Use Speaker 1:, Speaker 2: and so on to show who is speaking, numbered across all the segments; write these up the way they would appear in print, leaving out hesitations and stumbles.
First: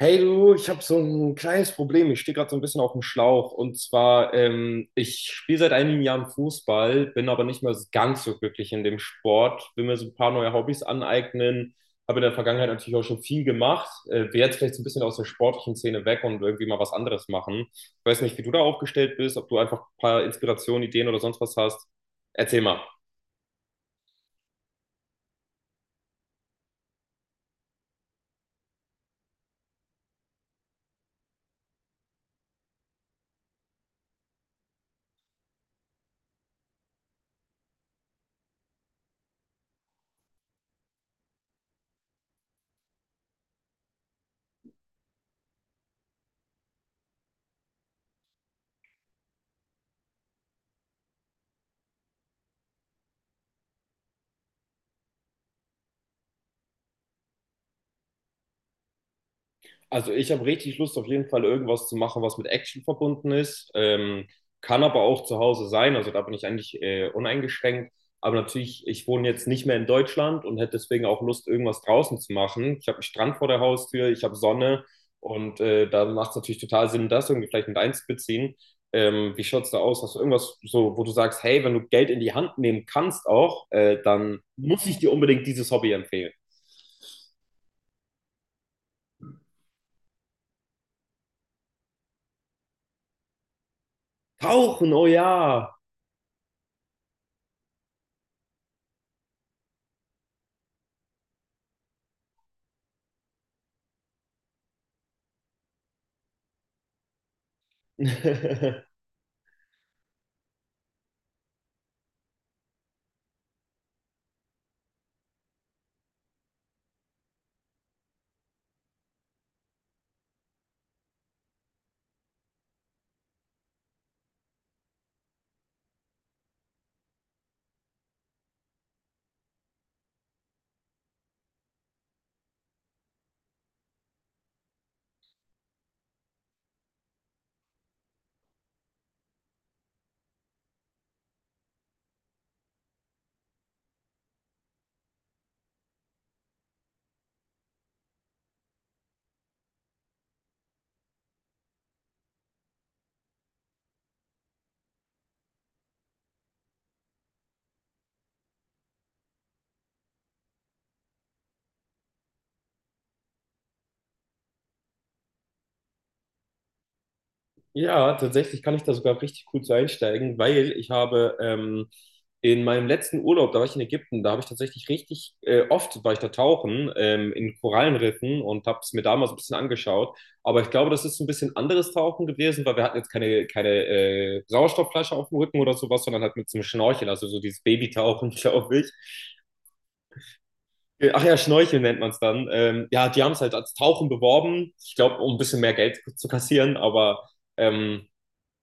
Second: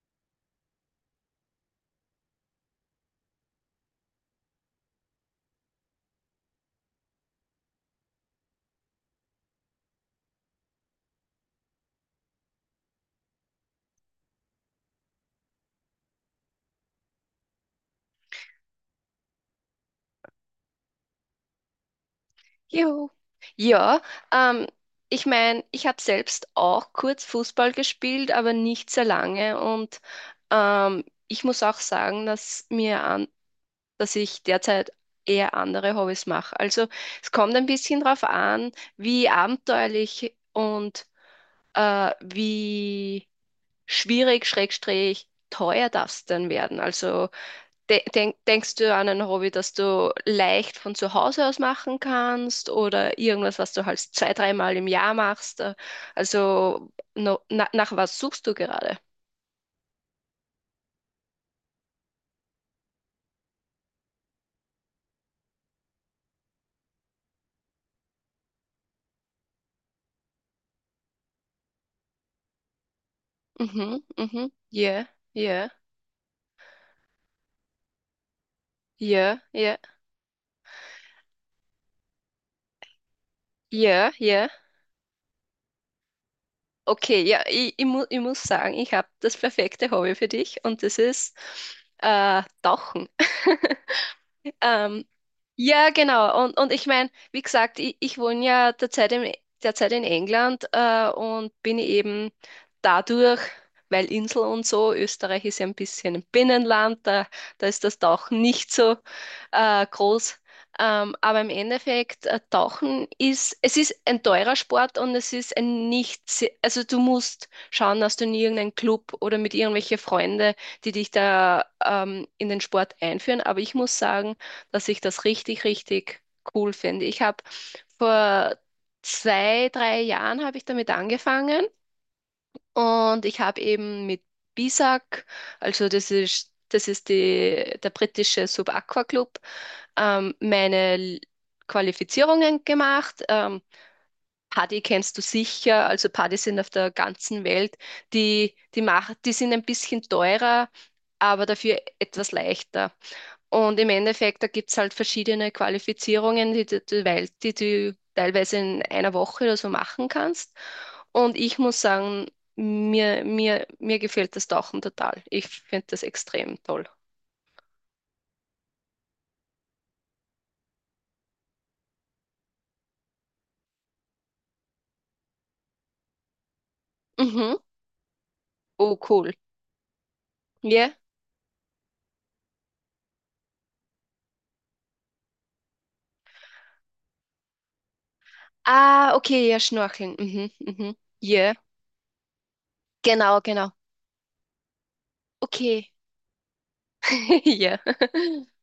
Speaker 1: Hey du, ich habe so ein kleines Problem. Ich stehe gerade so ein bisschen auf dem Schlauch. Und zwar, ich spiele seit einigen Jahren Fußball, bin aber nicht mehr ganz so glücklich in dem Sport. Will mir so ein paar neue Hobbys aneignen. Habe in der Vergangenheit natürlich auch schon viel gemacht. Will jetzt vielleicht so ein bisschen aus der sportlichen Szene weg und irgendwie mal was anderes machen. Ich weiß nicht, wie du da aufgestellt bist, ob du einfach ein paar Inspirationen, Ideen oder sonst was hast. Erzähl mal.
Speaker 2: Juhu. Ja, ähm, ich meine, ich habe selbst auch kurz Fußball gespielt, aber nicht sehr lange. Und ich muss auch sagen, dass ich derzeit eher andere Hobbys mache. Also es kommt ein bisschen drauf an, wie abenteuerlich und wie schwierig, schrägstrich, teuer das denn werden. Also denkst du an ein Hobby, das du leicht von zu Hause aus machen kannst oder irgendwas, was du halt zwei, dreimal im Jahr machst? Also no, na, nach was suchst du gerade?
Speaker 1: Also ich habe richtig Lust, auf jeden Fall irgendwas zu machen, was mit Action verbunden ist. Kann aber auch zu Hause sein. Also da bin ich eigentlich uneingeschränkt. Aber natürlich, ich wohne jetzt nicht mehr in Deutschland und hätte deswegen auch Lust, irgendwas draußen zu machen. Ich habe einen Strand vor der
Speaker 2: Mhm,
Speaker 1: Haustür, ich habe
Speaker 2: mhm,
Speaker 1: Sonne
Speaker 2: yeah,
Speaker 1: und
Speaker 2: yeah,
Speaker 1: da macht es natürlich total Sinn, das irgendwie vielleicht mit einzubeziehen.
Speaker 2: yeah,
Speaker 1: Wie schaut es
Speaker 2: yeah,
Speaker 1: da aus? Hast du irgendwas so, wo du sagst, hey, wenn du Geld in die Hand nehmen kannst auch,
Speaker 2: yeah,
Speaker 1: dann
Speaker 2: yeah.
Speaker 1: muss ich dir unbedingt dieses Hobby empfehlen.
Speaker 2: Okay, ja, ich muss sagen, ich habe das perfekte Hobby für dich und das ist Tauchen.
Speaker 1: Tauchen, oh
Speaker 2: Ähm,
Speaker 1: ja.
Speaker 2: Ja, genau. Und ich meine, wie gesagt, ich wohne ja derzeit in England und bin eben dadurch, weil Insel und so, Österreich ist ja ein bisschen ein Binnenland, da ist das Tauchen nicht so groß. Aber im Endeffekt, Tauchen ist, es ist ein teurer Sport und es ist ein nicht, se- also du musst schauen, dass du in irgendeinen Club oder mit irgendwelche Freunde, die dich da in den Sport einführen. Aber ich muss sagen, dass ich das richtig, richtig cool finde. Ich habe vor zwei, drei Jahren habe ich damit angefangen und ich habe eben mit BISAC, also das ist die, der britische Sub-Aqua Club, meine Qualifizierungen gemacht. Paddy kennst du sicher, also Paddy sind auf der ganzen Welt, die sind ein bisschen teurer, aber dafür etwas leichter. Und im Endeffekt, da gibt es halt verschiedene Qualifizierungen, die du teilweise in einer Woche oder so machen kannst. Und ich muss sagen, mir gefällt das Tauchen total. Ich finde das extrem toll.
Speaker 1: Ja, tatsächlich kann ich da sogar richtig gut so einsteigen, weil ich habe in meinem letzten Urlaub, da war ich in Ägypten, da habe ich tatsächlich richtig oft war ich da tauchen in
Speaker 2: Mhm.
Speaker 1: Korallenriffen und habe es
Speaker 2: Oh,
Speaker 1: mir damals
Speaker 2: cool.
Speaker 1: so ein bisschen angeschaut. Aber ich glaube,
Speaker 2: Ja.
Speaker 1: das ist ein bisschen anderes Tauchen gewesen, weil wir hatten jetzt keine, keine Sauerstoffflasche auf dem Rücken oder sowas, sondern halt mit so einem Schnorchel, also so dieses Babytauchen, glaube ich.
Speaker 2: Ah, okay, ja, Schnorcheln. Mhm, mhm.
Speaker 1: Ach ja,
Speaker 2: Yeah.
Speaker 1: Schnorcheln nennt man es dann. Ja, die haben es
Speaker 2: Genau,
Speaker 1: halt
Speaker 2: genau.
Speaker 1: als Tauchen beworben, ich glaube, um ein bisschen mehr
Speaker 2: Okay.
Speaker 1: Geld zu kassieren, aber.
Speaker 2: Ja.
Speaker 1: Ähm,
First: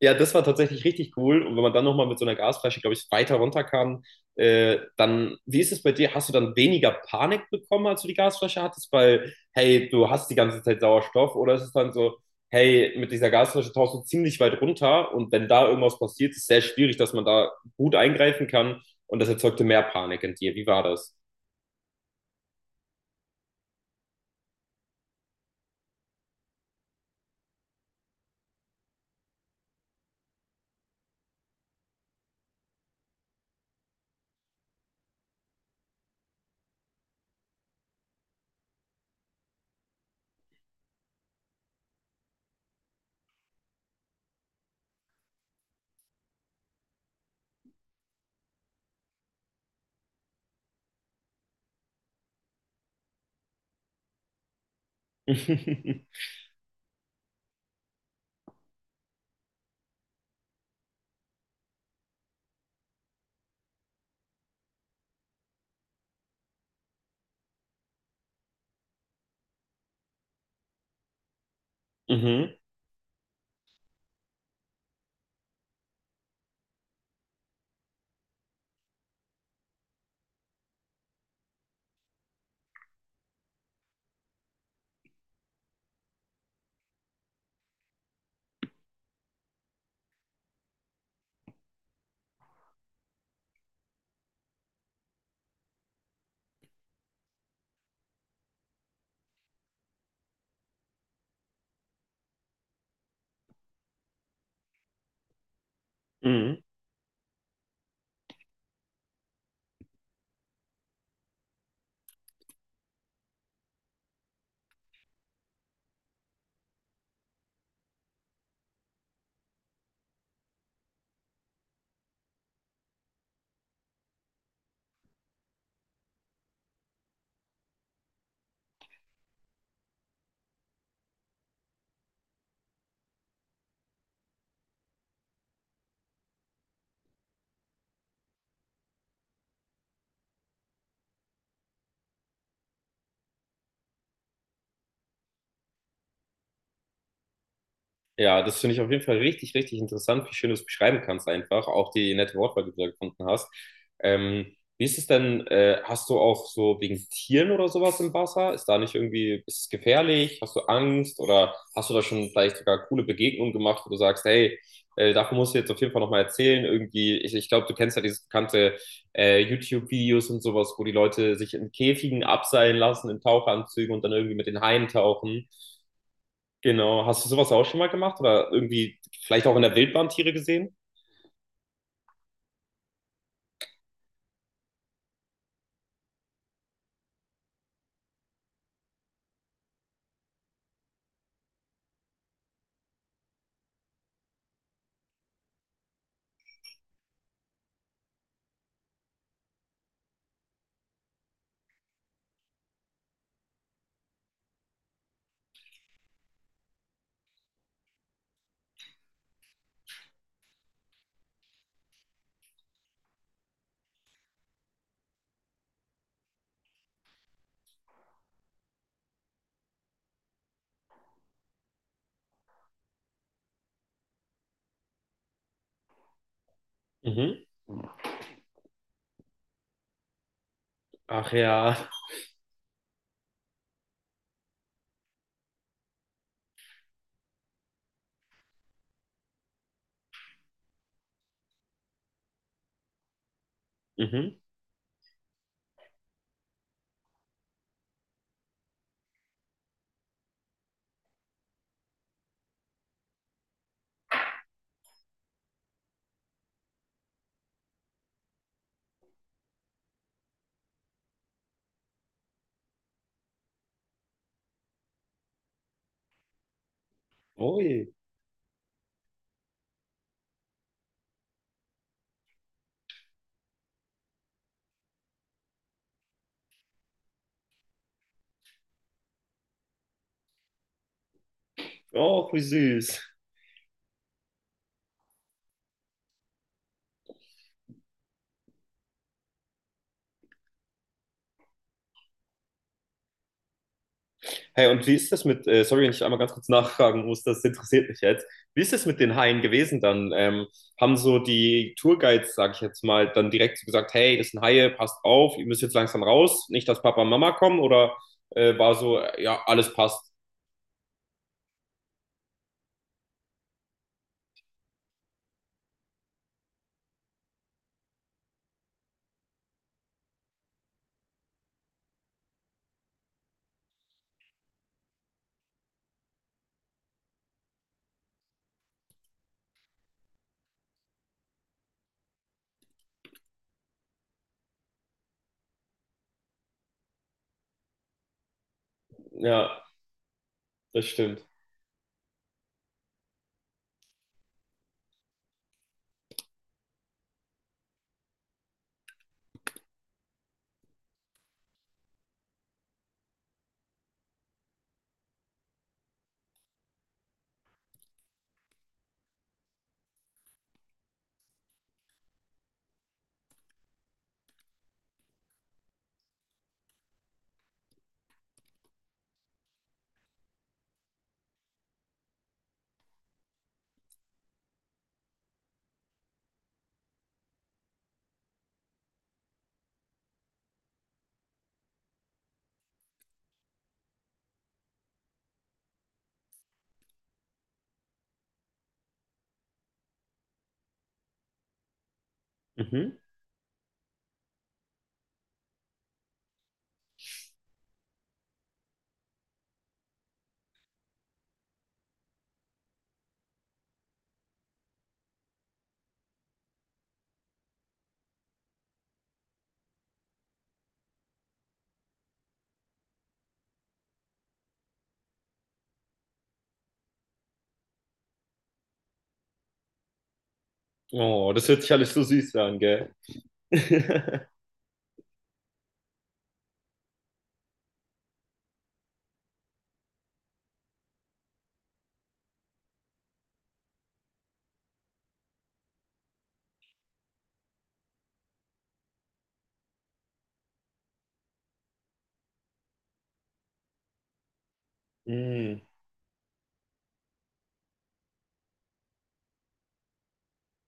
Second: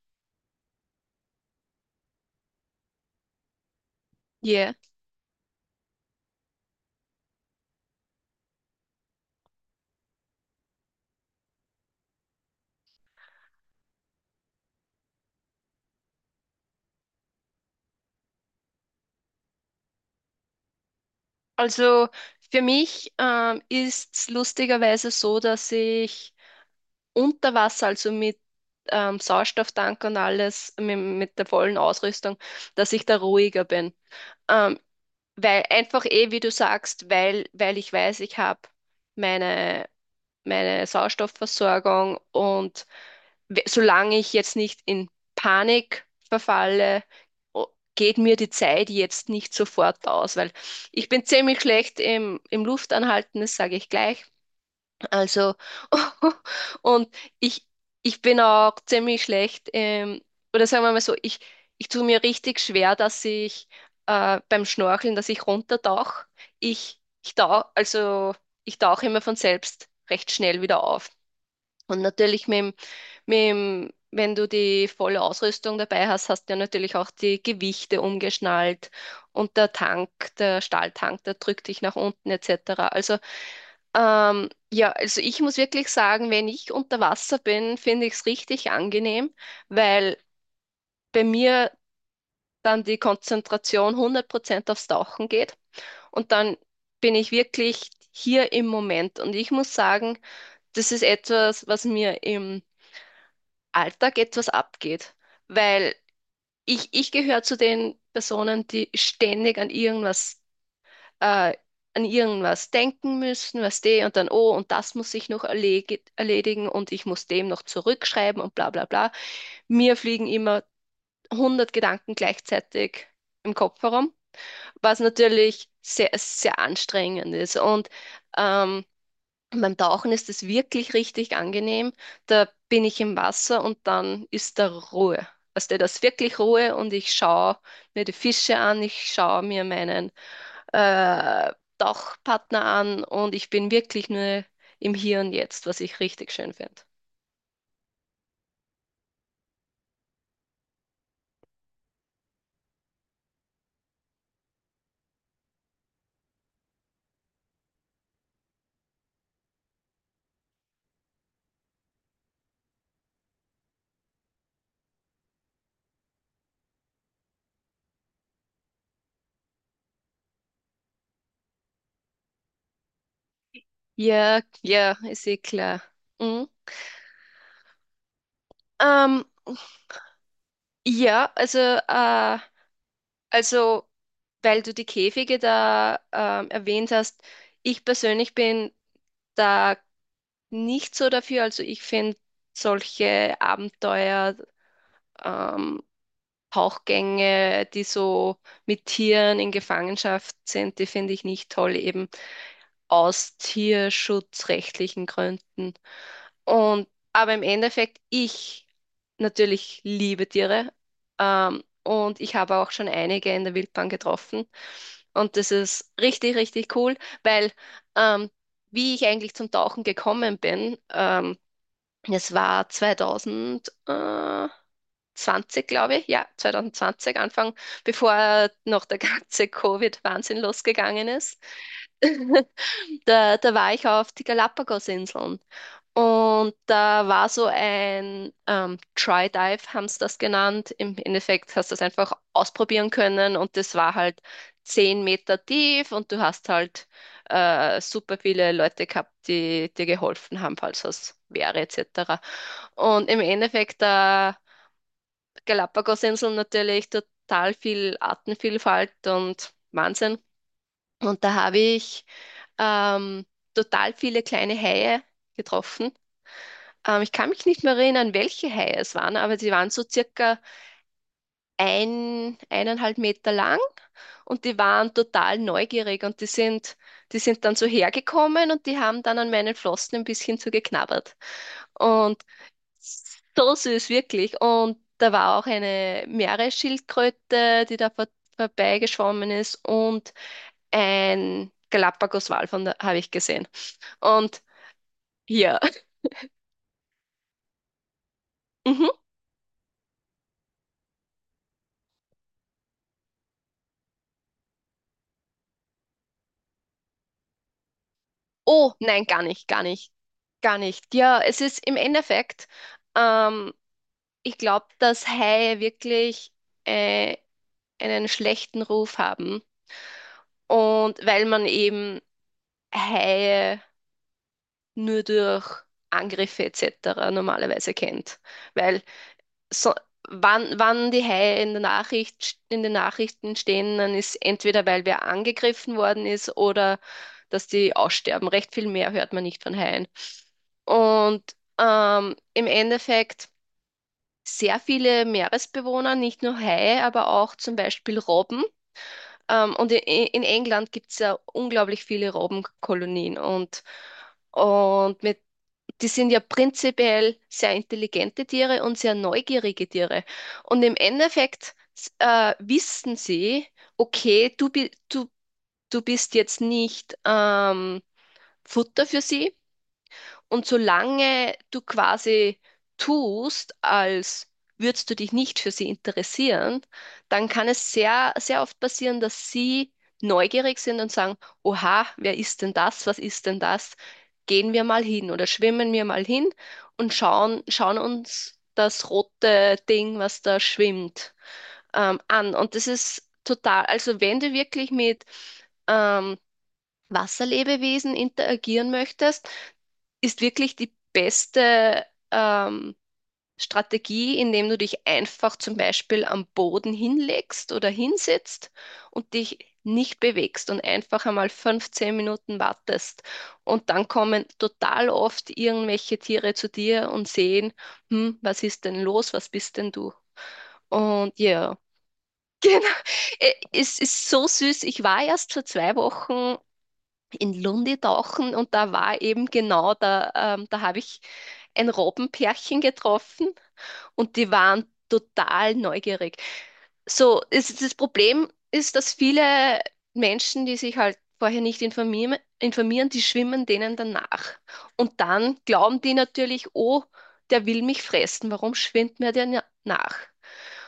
Speaker 1: ja, das war tatsächlich richtig cool. Und wenn man dann nochmal mit so einer Gasflasche, glaube ich, weiter runterkam,
Speaker 2: Ja.
Speaker 1: dann, wie ist es bei dir? Hast du dann weniger Panik bekommen, als du die Gasflasche hattest? Weil, hey, du hast die ganze Zeit Sauerstoff. Oder ist es dann so, hey, mit dieser Gasflasche tauchst du ziemlich weit runter und wenn da irgendwas passiert, ist es sehr schwierig, dass man da gut eingreifen kann und das erzeugte mehr Panik in dir. Wie war das?
Speaker 2: Also für mich ist es lustigerweise so, dass ich unter Wasser, also mit Sauerstofftank und alles, mit der vollen Ausrüstung, dass ich da ruhiger bin. Ähm, Weil einfach eh, wie du sagst, weil ich weiß, ich habe meine, meine Sauerstoffversorgung und solange ich jetzt nicht in Panik verfalle, o- geht mir die Zeit jetzt nicht sofort aus, weil ich bin ziemlich schlecht im Luftanhalten, das sage ich gleich. Also, und ich, ich bin auch ziemlich schlecht, oder sagen wir mal so, ich tue mir richtig schwer, dass ich beim Schnorcheln, dass ich runtertauche. Ich tauche, also ich tauche immer von selbst recht schnell wieder auf. Und natürlich
Speaker 1: Mhm.
Speaker 2: wenn du die volle Ausrüstung dabei hast, hast du ja natürlich auch die Gewichte umgeschnallt und der Tank, der Stahltank, der drückt dich nach unten etc. Also ja, also ich muss wirklich sagen, wenn ich unter Wasser bin, finde ich es richtig angenehm, weil bei mir dann die Konzentration 100% aufs Tauchen geht und dann bin ich wirklich hier im Moment. Und ich muss sagen, das ist etwas, was mir im Alltag etwas abgeht, weil
Speaker 1: Mhm.
Speaker 2: ich gehöre zu den Personen, die ständig äh, an irgendwas denken müssen, was die und dann, oh, und das muss ich noch erledigen und ich muss dem noch zurückschreiben und bla bla bla. Mir fliegen immer 100 Gedanken gleichzeitig im Kopf herum, was natürlich sehr, sehr anstrengend ist. Und ähm, beim Tauchen ist es wirklich richtig angenehm. Da bin ich im Wasser und dann ist da Ruhe. Also da ist wirklich Ruhe und ich schaue mir die Fische an, ich schaue mir meinen äh, Tauchpartner an und ich bin wirklich nur im Hier und Jetzt, was ich richtig schön finde.
Speaker 1: Ja, das finde ich auf jeden Fall richtig, richtig interessant, wie schön du es beschreiben kannst einfach, auch die nette Wortwahl, die du da gefunden hast. Wie ist es denn, hast du auch so wegen Tieren oder sowas im Wasser? Ist da nicht irgendwie, ist es gefährlich? Hast du Angst oder hast du da schon vielleicht sogar coole Begegnungen gemacht, wo du sagst, hey, davon musst du jetzt auf jeden Fall nochmal erzählen. Irgendwie, ich glaube, du kennst ja diese bekannte YouTube-Videos und sowas, wo die Leute sich in Käfigen abseilen lassen, in Tauchanzügen und dann irgendwie
Speaker 2: Ja,
Speaker 1: mit den Haien
Speaker 2: ja, ist eh
Speaker 1: tauchen.
Speaker 2: klar. Mhm.
Speaker 1: Genau. Hast du sowas auch schon mal gemacht oder irgendwie
Speaker 2: Ähm,
Speaker 1: vielleicht auch in der Wildbahn Tiere gesehen?
Speaker 2: ja, also, weil du die Käfige da erwähnt hast, ich persönlich bin da nicht so dafür. Also ich finde solche Abenteuer, ähm, Tauchgänge, die so mit Tieren in Gefangenschaft sind, die finde ich nicht toll eben, aus tierschutzrechtlichen Gründen. Aber im Endeffekt, ich natürlich liebe Tiere, und ich habe auch schon einige in der Wildbahn getroffen. Und das ist richtig, richtig cool, weil ähm, wie ich eigentlich zum Tauchen gekommen bin, es war 2000, 20, glaube ich, ja, 2020
Speaker 1: Mhm.
Speaker 2: Anfang, bevor noch der ganze Covid-Wahnsinn losgegangen
Speaker 1: Ach
Speaker 2: ist.
Speaker 1: ja.
Speaker 2: Da war ich auf die Galapagos-Inseln und da war so ein Try Dive, haben sie das genannt. Im Endeffekt hast du das einfach ausprobieren können und das war halt
Speaker 1: Mhm.
Speaker 2: 10 Meter tief und du hast halt super viele Leute gehabt, die dir geholfen haben, falls was wäre etc. Und im Endeffekt Galapagosinseln natürlich total viel Artenvielfalt und Wahnsinn. Und da habe ich ähm, total viele kleine Haie getroffen. Ich kann mich nicht mehr
Speaker 1: Ui.
Speaker 2: erinnern, welche Haie es waren, aber die waren so circa 1,5 Meter lang und die waren total neugierig und die sind dann so hergekommen und die haben dann an meinen Flossen ein bisschen so geknabbert. Und
Speaker 1: Oh, wie süß.
Speaker 2: so süß, wirklich. Und da war auch eine Meeresschildkröte, die da vorbeigeschwommen ist und ein Galapagoswal von da habe ich gesehen. Und
Speaker 1: Hey, und wie ist das mit,
Speaker 2: hier.
Speaker 1: sorry, wenn ich einmal ganz kurz nachfragen muss, das interessiert mich jetzt. Wie ist das
Speaker 2: Mhm.
Speaker 1: mit den Haien gewesen dann? Haben so die Tourguides, sag ich jetzt mal, dann direkt so gesagt, hey, das sind Haie, passt auf, ihr müsst jetzt langsam raus, nicht, dass Papa und Mama kommen oder
Speaker 2: Oh,
Speaker 1: war so,
Speaker 2: nein, gar
Speaker 1: ja,
Speaker 2: nicht, gar
Speaker 1: alles
Speaker 2: nicht,
Speaker 1: passt.
Speaker 2: gar nicht. Ja, es ist im Endeffekt, ähm, ich glaube, dass Haie wirklich äh, einen schlechten Ruf haben. Und weil man eben Haie nur durch Angriffe etc. normalerweise kennt. Weil so, wann die Haie in der Nachricht, in den Nachrichten stehen, dann ist entweder, weil wer angegriffen worden ist oder dass die aussterben. Recht viel mehr hört man nicht von
Speaker 1: Ja,
Speaker 2: Haien.
Speaker 1: das
Speaker 2: Und
Speaker 1: stimmt.
Speaker 2: im Endeffekt sehr viele Meeresbewohner, nicht nur Haie, aber auch zum Beispiel Robben. Und in England gibt es ja unglaublich viele Robbenkolonien. Und mit die sind ja prinzipiell sehr intelligente Tiere und sehr neugierige Tiere. Und im Endeffekt wissen sie, okay, du bist jetzt nicht Futter für sie, und solange du quasi tust, als würdest du dich nicht für sie interessieren, dann kann es sehr, sehr oft passieren, dass sie neugierig sind und sagen, Oha, wer ist denn das? Was ist denn das? Gehen wir mal hin oder schwimmen wir mal hin und schauen uns das rote Ding, was da schwimmt, an. Und das
Speaker 1: Mhm.
Speaker 2: ist total, also wenn du wirklich mit ähm, Wasserlebewesen interagieren möchtest, ist wirklich die beste ähm, Strategie, indem du dich einfach zum Beispiel am Boden hinlegst oder hinsetzt und dich nicht bewegst und einfach einmal 15 Minuten wartest. Und dann kommen total oft irgendwelche Tiere zu dir und sehen, hm, was ist denn los, was bist denn du? Und
Speaker 1: Oh, das
Speaker 2: ja,
Speaker 1: hört sich alles so süß an,
Speaker 2: genau,
Speaker 1: gell?
Speaker 2: Es ist so süß. Ich war erst vor 2 Wochen in Lundi tauchen und da war eben genau da, da habe ich ein Robbenpärchen getroffen und die waren total neugierig. So, das Problem ist, dass viele Menschen, die sich halt vorher nicht informieren, die schwimmen denen danach. Und dann
Speaker 1: Mm.
Speaker 2: glauben die natürlich, oh, der will mich fressen, warum schwimmt mir der nach?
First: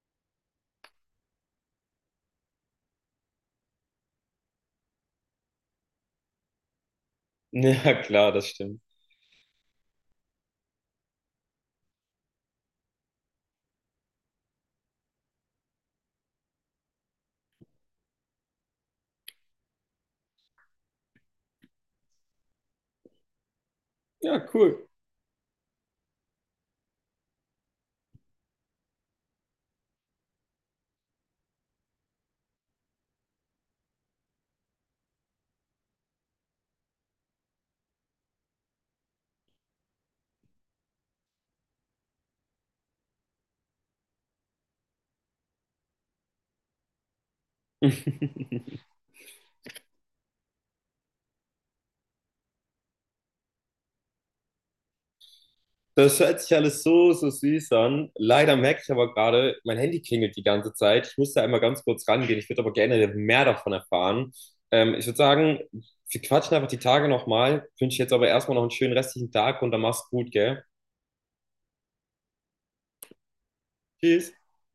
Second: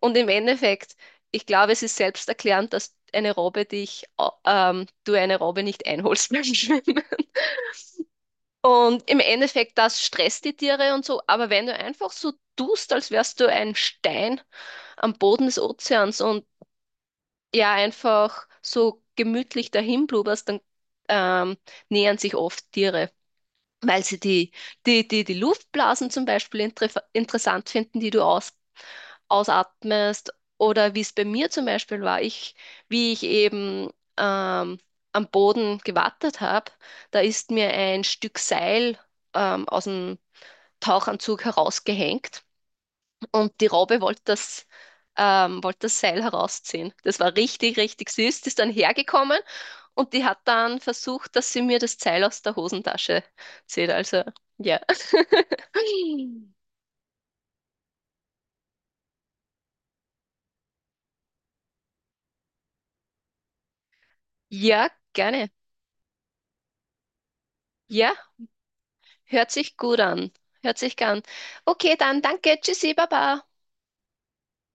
Speaker 2: Und im Endeffekt, ich glaube, es ist selbsterklärend, dass eine Robbe du eine Robbe nicht einholst beim Schwimmen.
Speaker 1: Ja, klar, das stimmt.
Speaker 2: Und im Endeffekt, das stresst die Tiere und so. Aber wenn du einfach so tust, als wärst du ein Stein am Boden des Ozeans und ja, einfach so gemütlich dahin blubberst, dann ähm, nähern sich oft Tiere, weil sie
Speaker 1: Ja,
Speaker 2: die,
Speaker 1: cool.
Speaker 2: die, die, die Luftblasen zum Beispiel interessant finden, die du ausatmest oder wie es bei mir zum Beispiel war, wie ich eben ähm, am Boden gewartet habe, da ist mir ein Stück Seil aus dem Tauchanzug herausgehängt und die Robbe wollte das Seil herausziehen. Das war richtig, richtig süß. Die ist dann hergekommen und die hat dann versucht, dass sie mir das Seil aus der Hosentasche zieht. Also, ja.
Speaker 1: Das hört sich alles so, so süß an. Leider merke ich aber gerade, mein Handy klingelt die ganze Zeit. Ich muss da einmal ganz kurz rangehen. Ich würde aber gerne mehr davon erfahren.
Speaker 2: Ja,
Speaker 1: Ich würde
Speaker 2: gerne.
Speaker 1: sagen, wir quatschen einfach die Tage nochmal. Wünsche jetzt
Speaker 2: Ja.
Speaker 1: aber erstmal noch einen schönen restlichen
Speaker 2: Hört
Speaker 1: Tag und
Speaker 2: sich
Speaker 1: dann
Speaker 2: gut
Speaker 1: mach's gut,
Speaker 2: an.
Speaker 1: gell?
Speaker 2: Hört sich gern. Okay, dann danke. Tschüssi, Baba.
Speaker 1: Tschüss.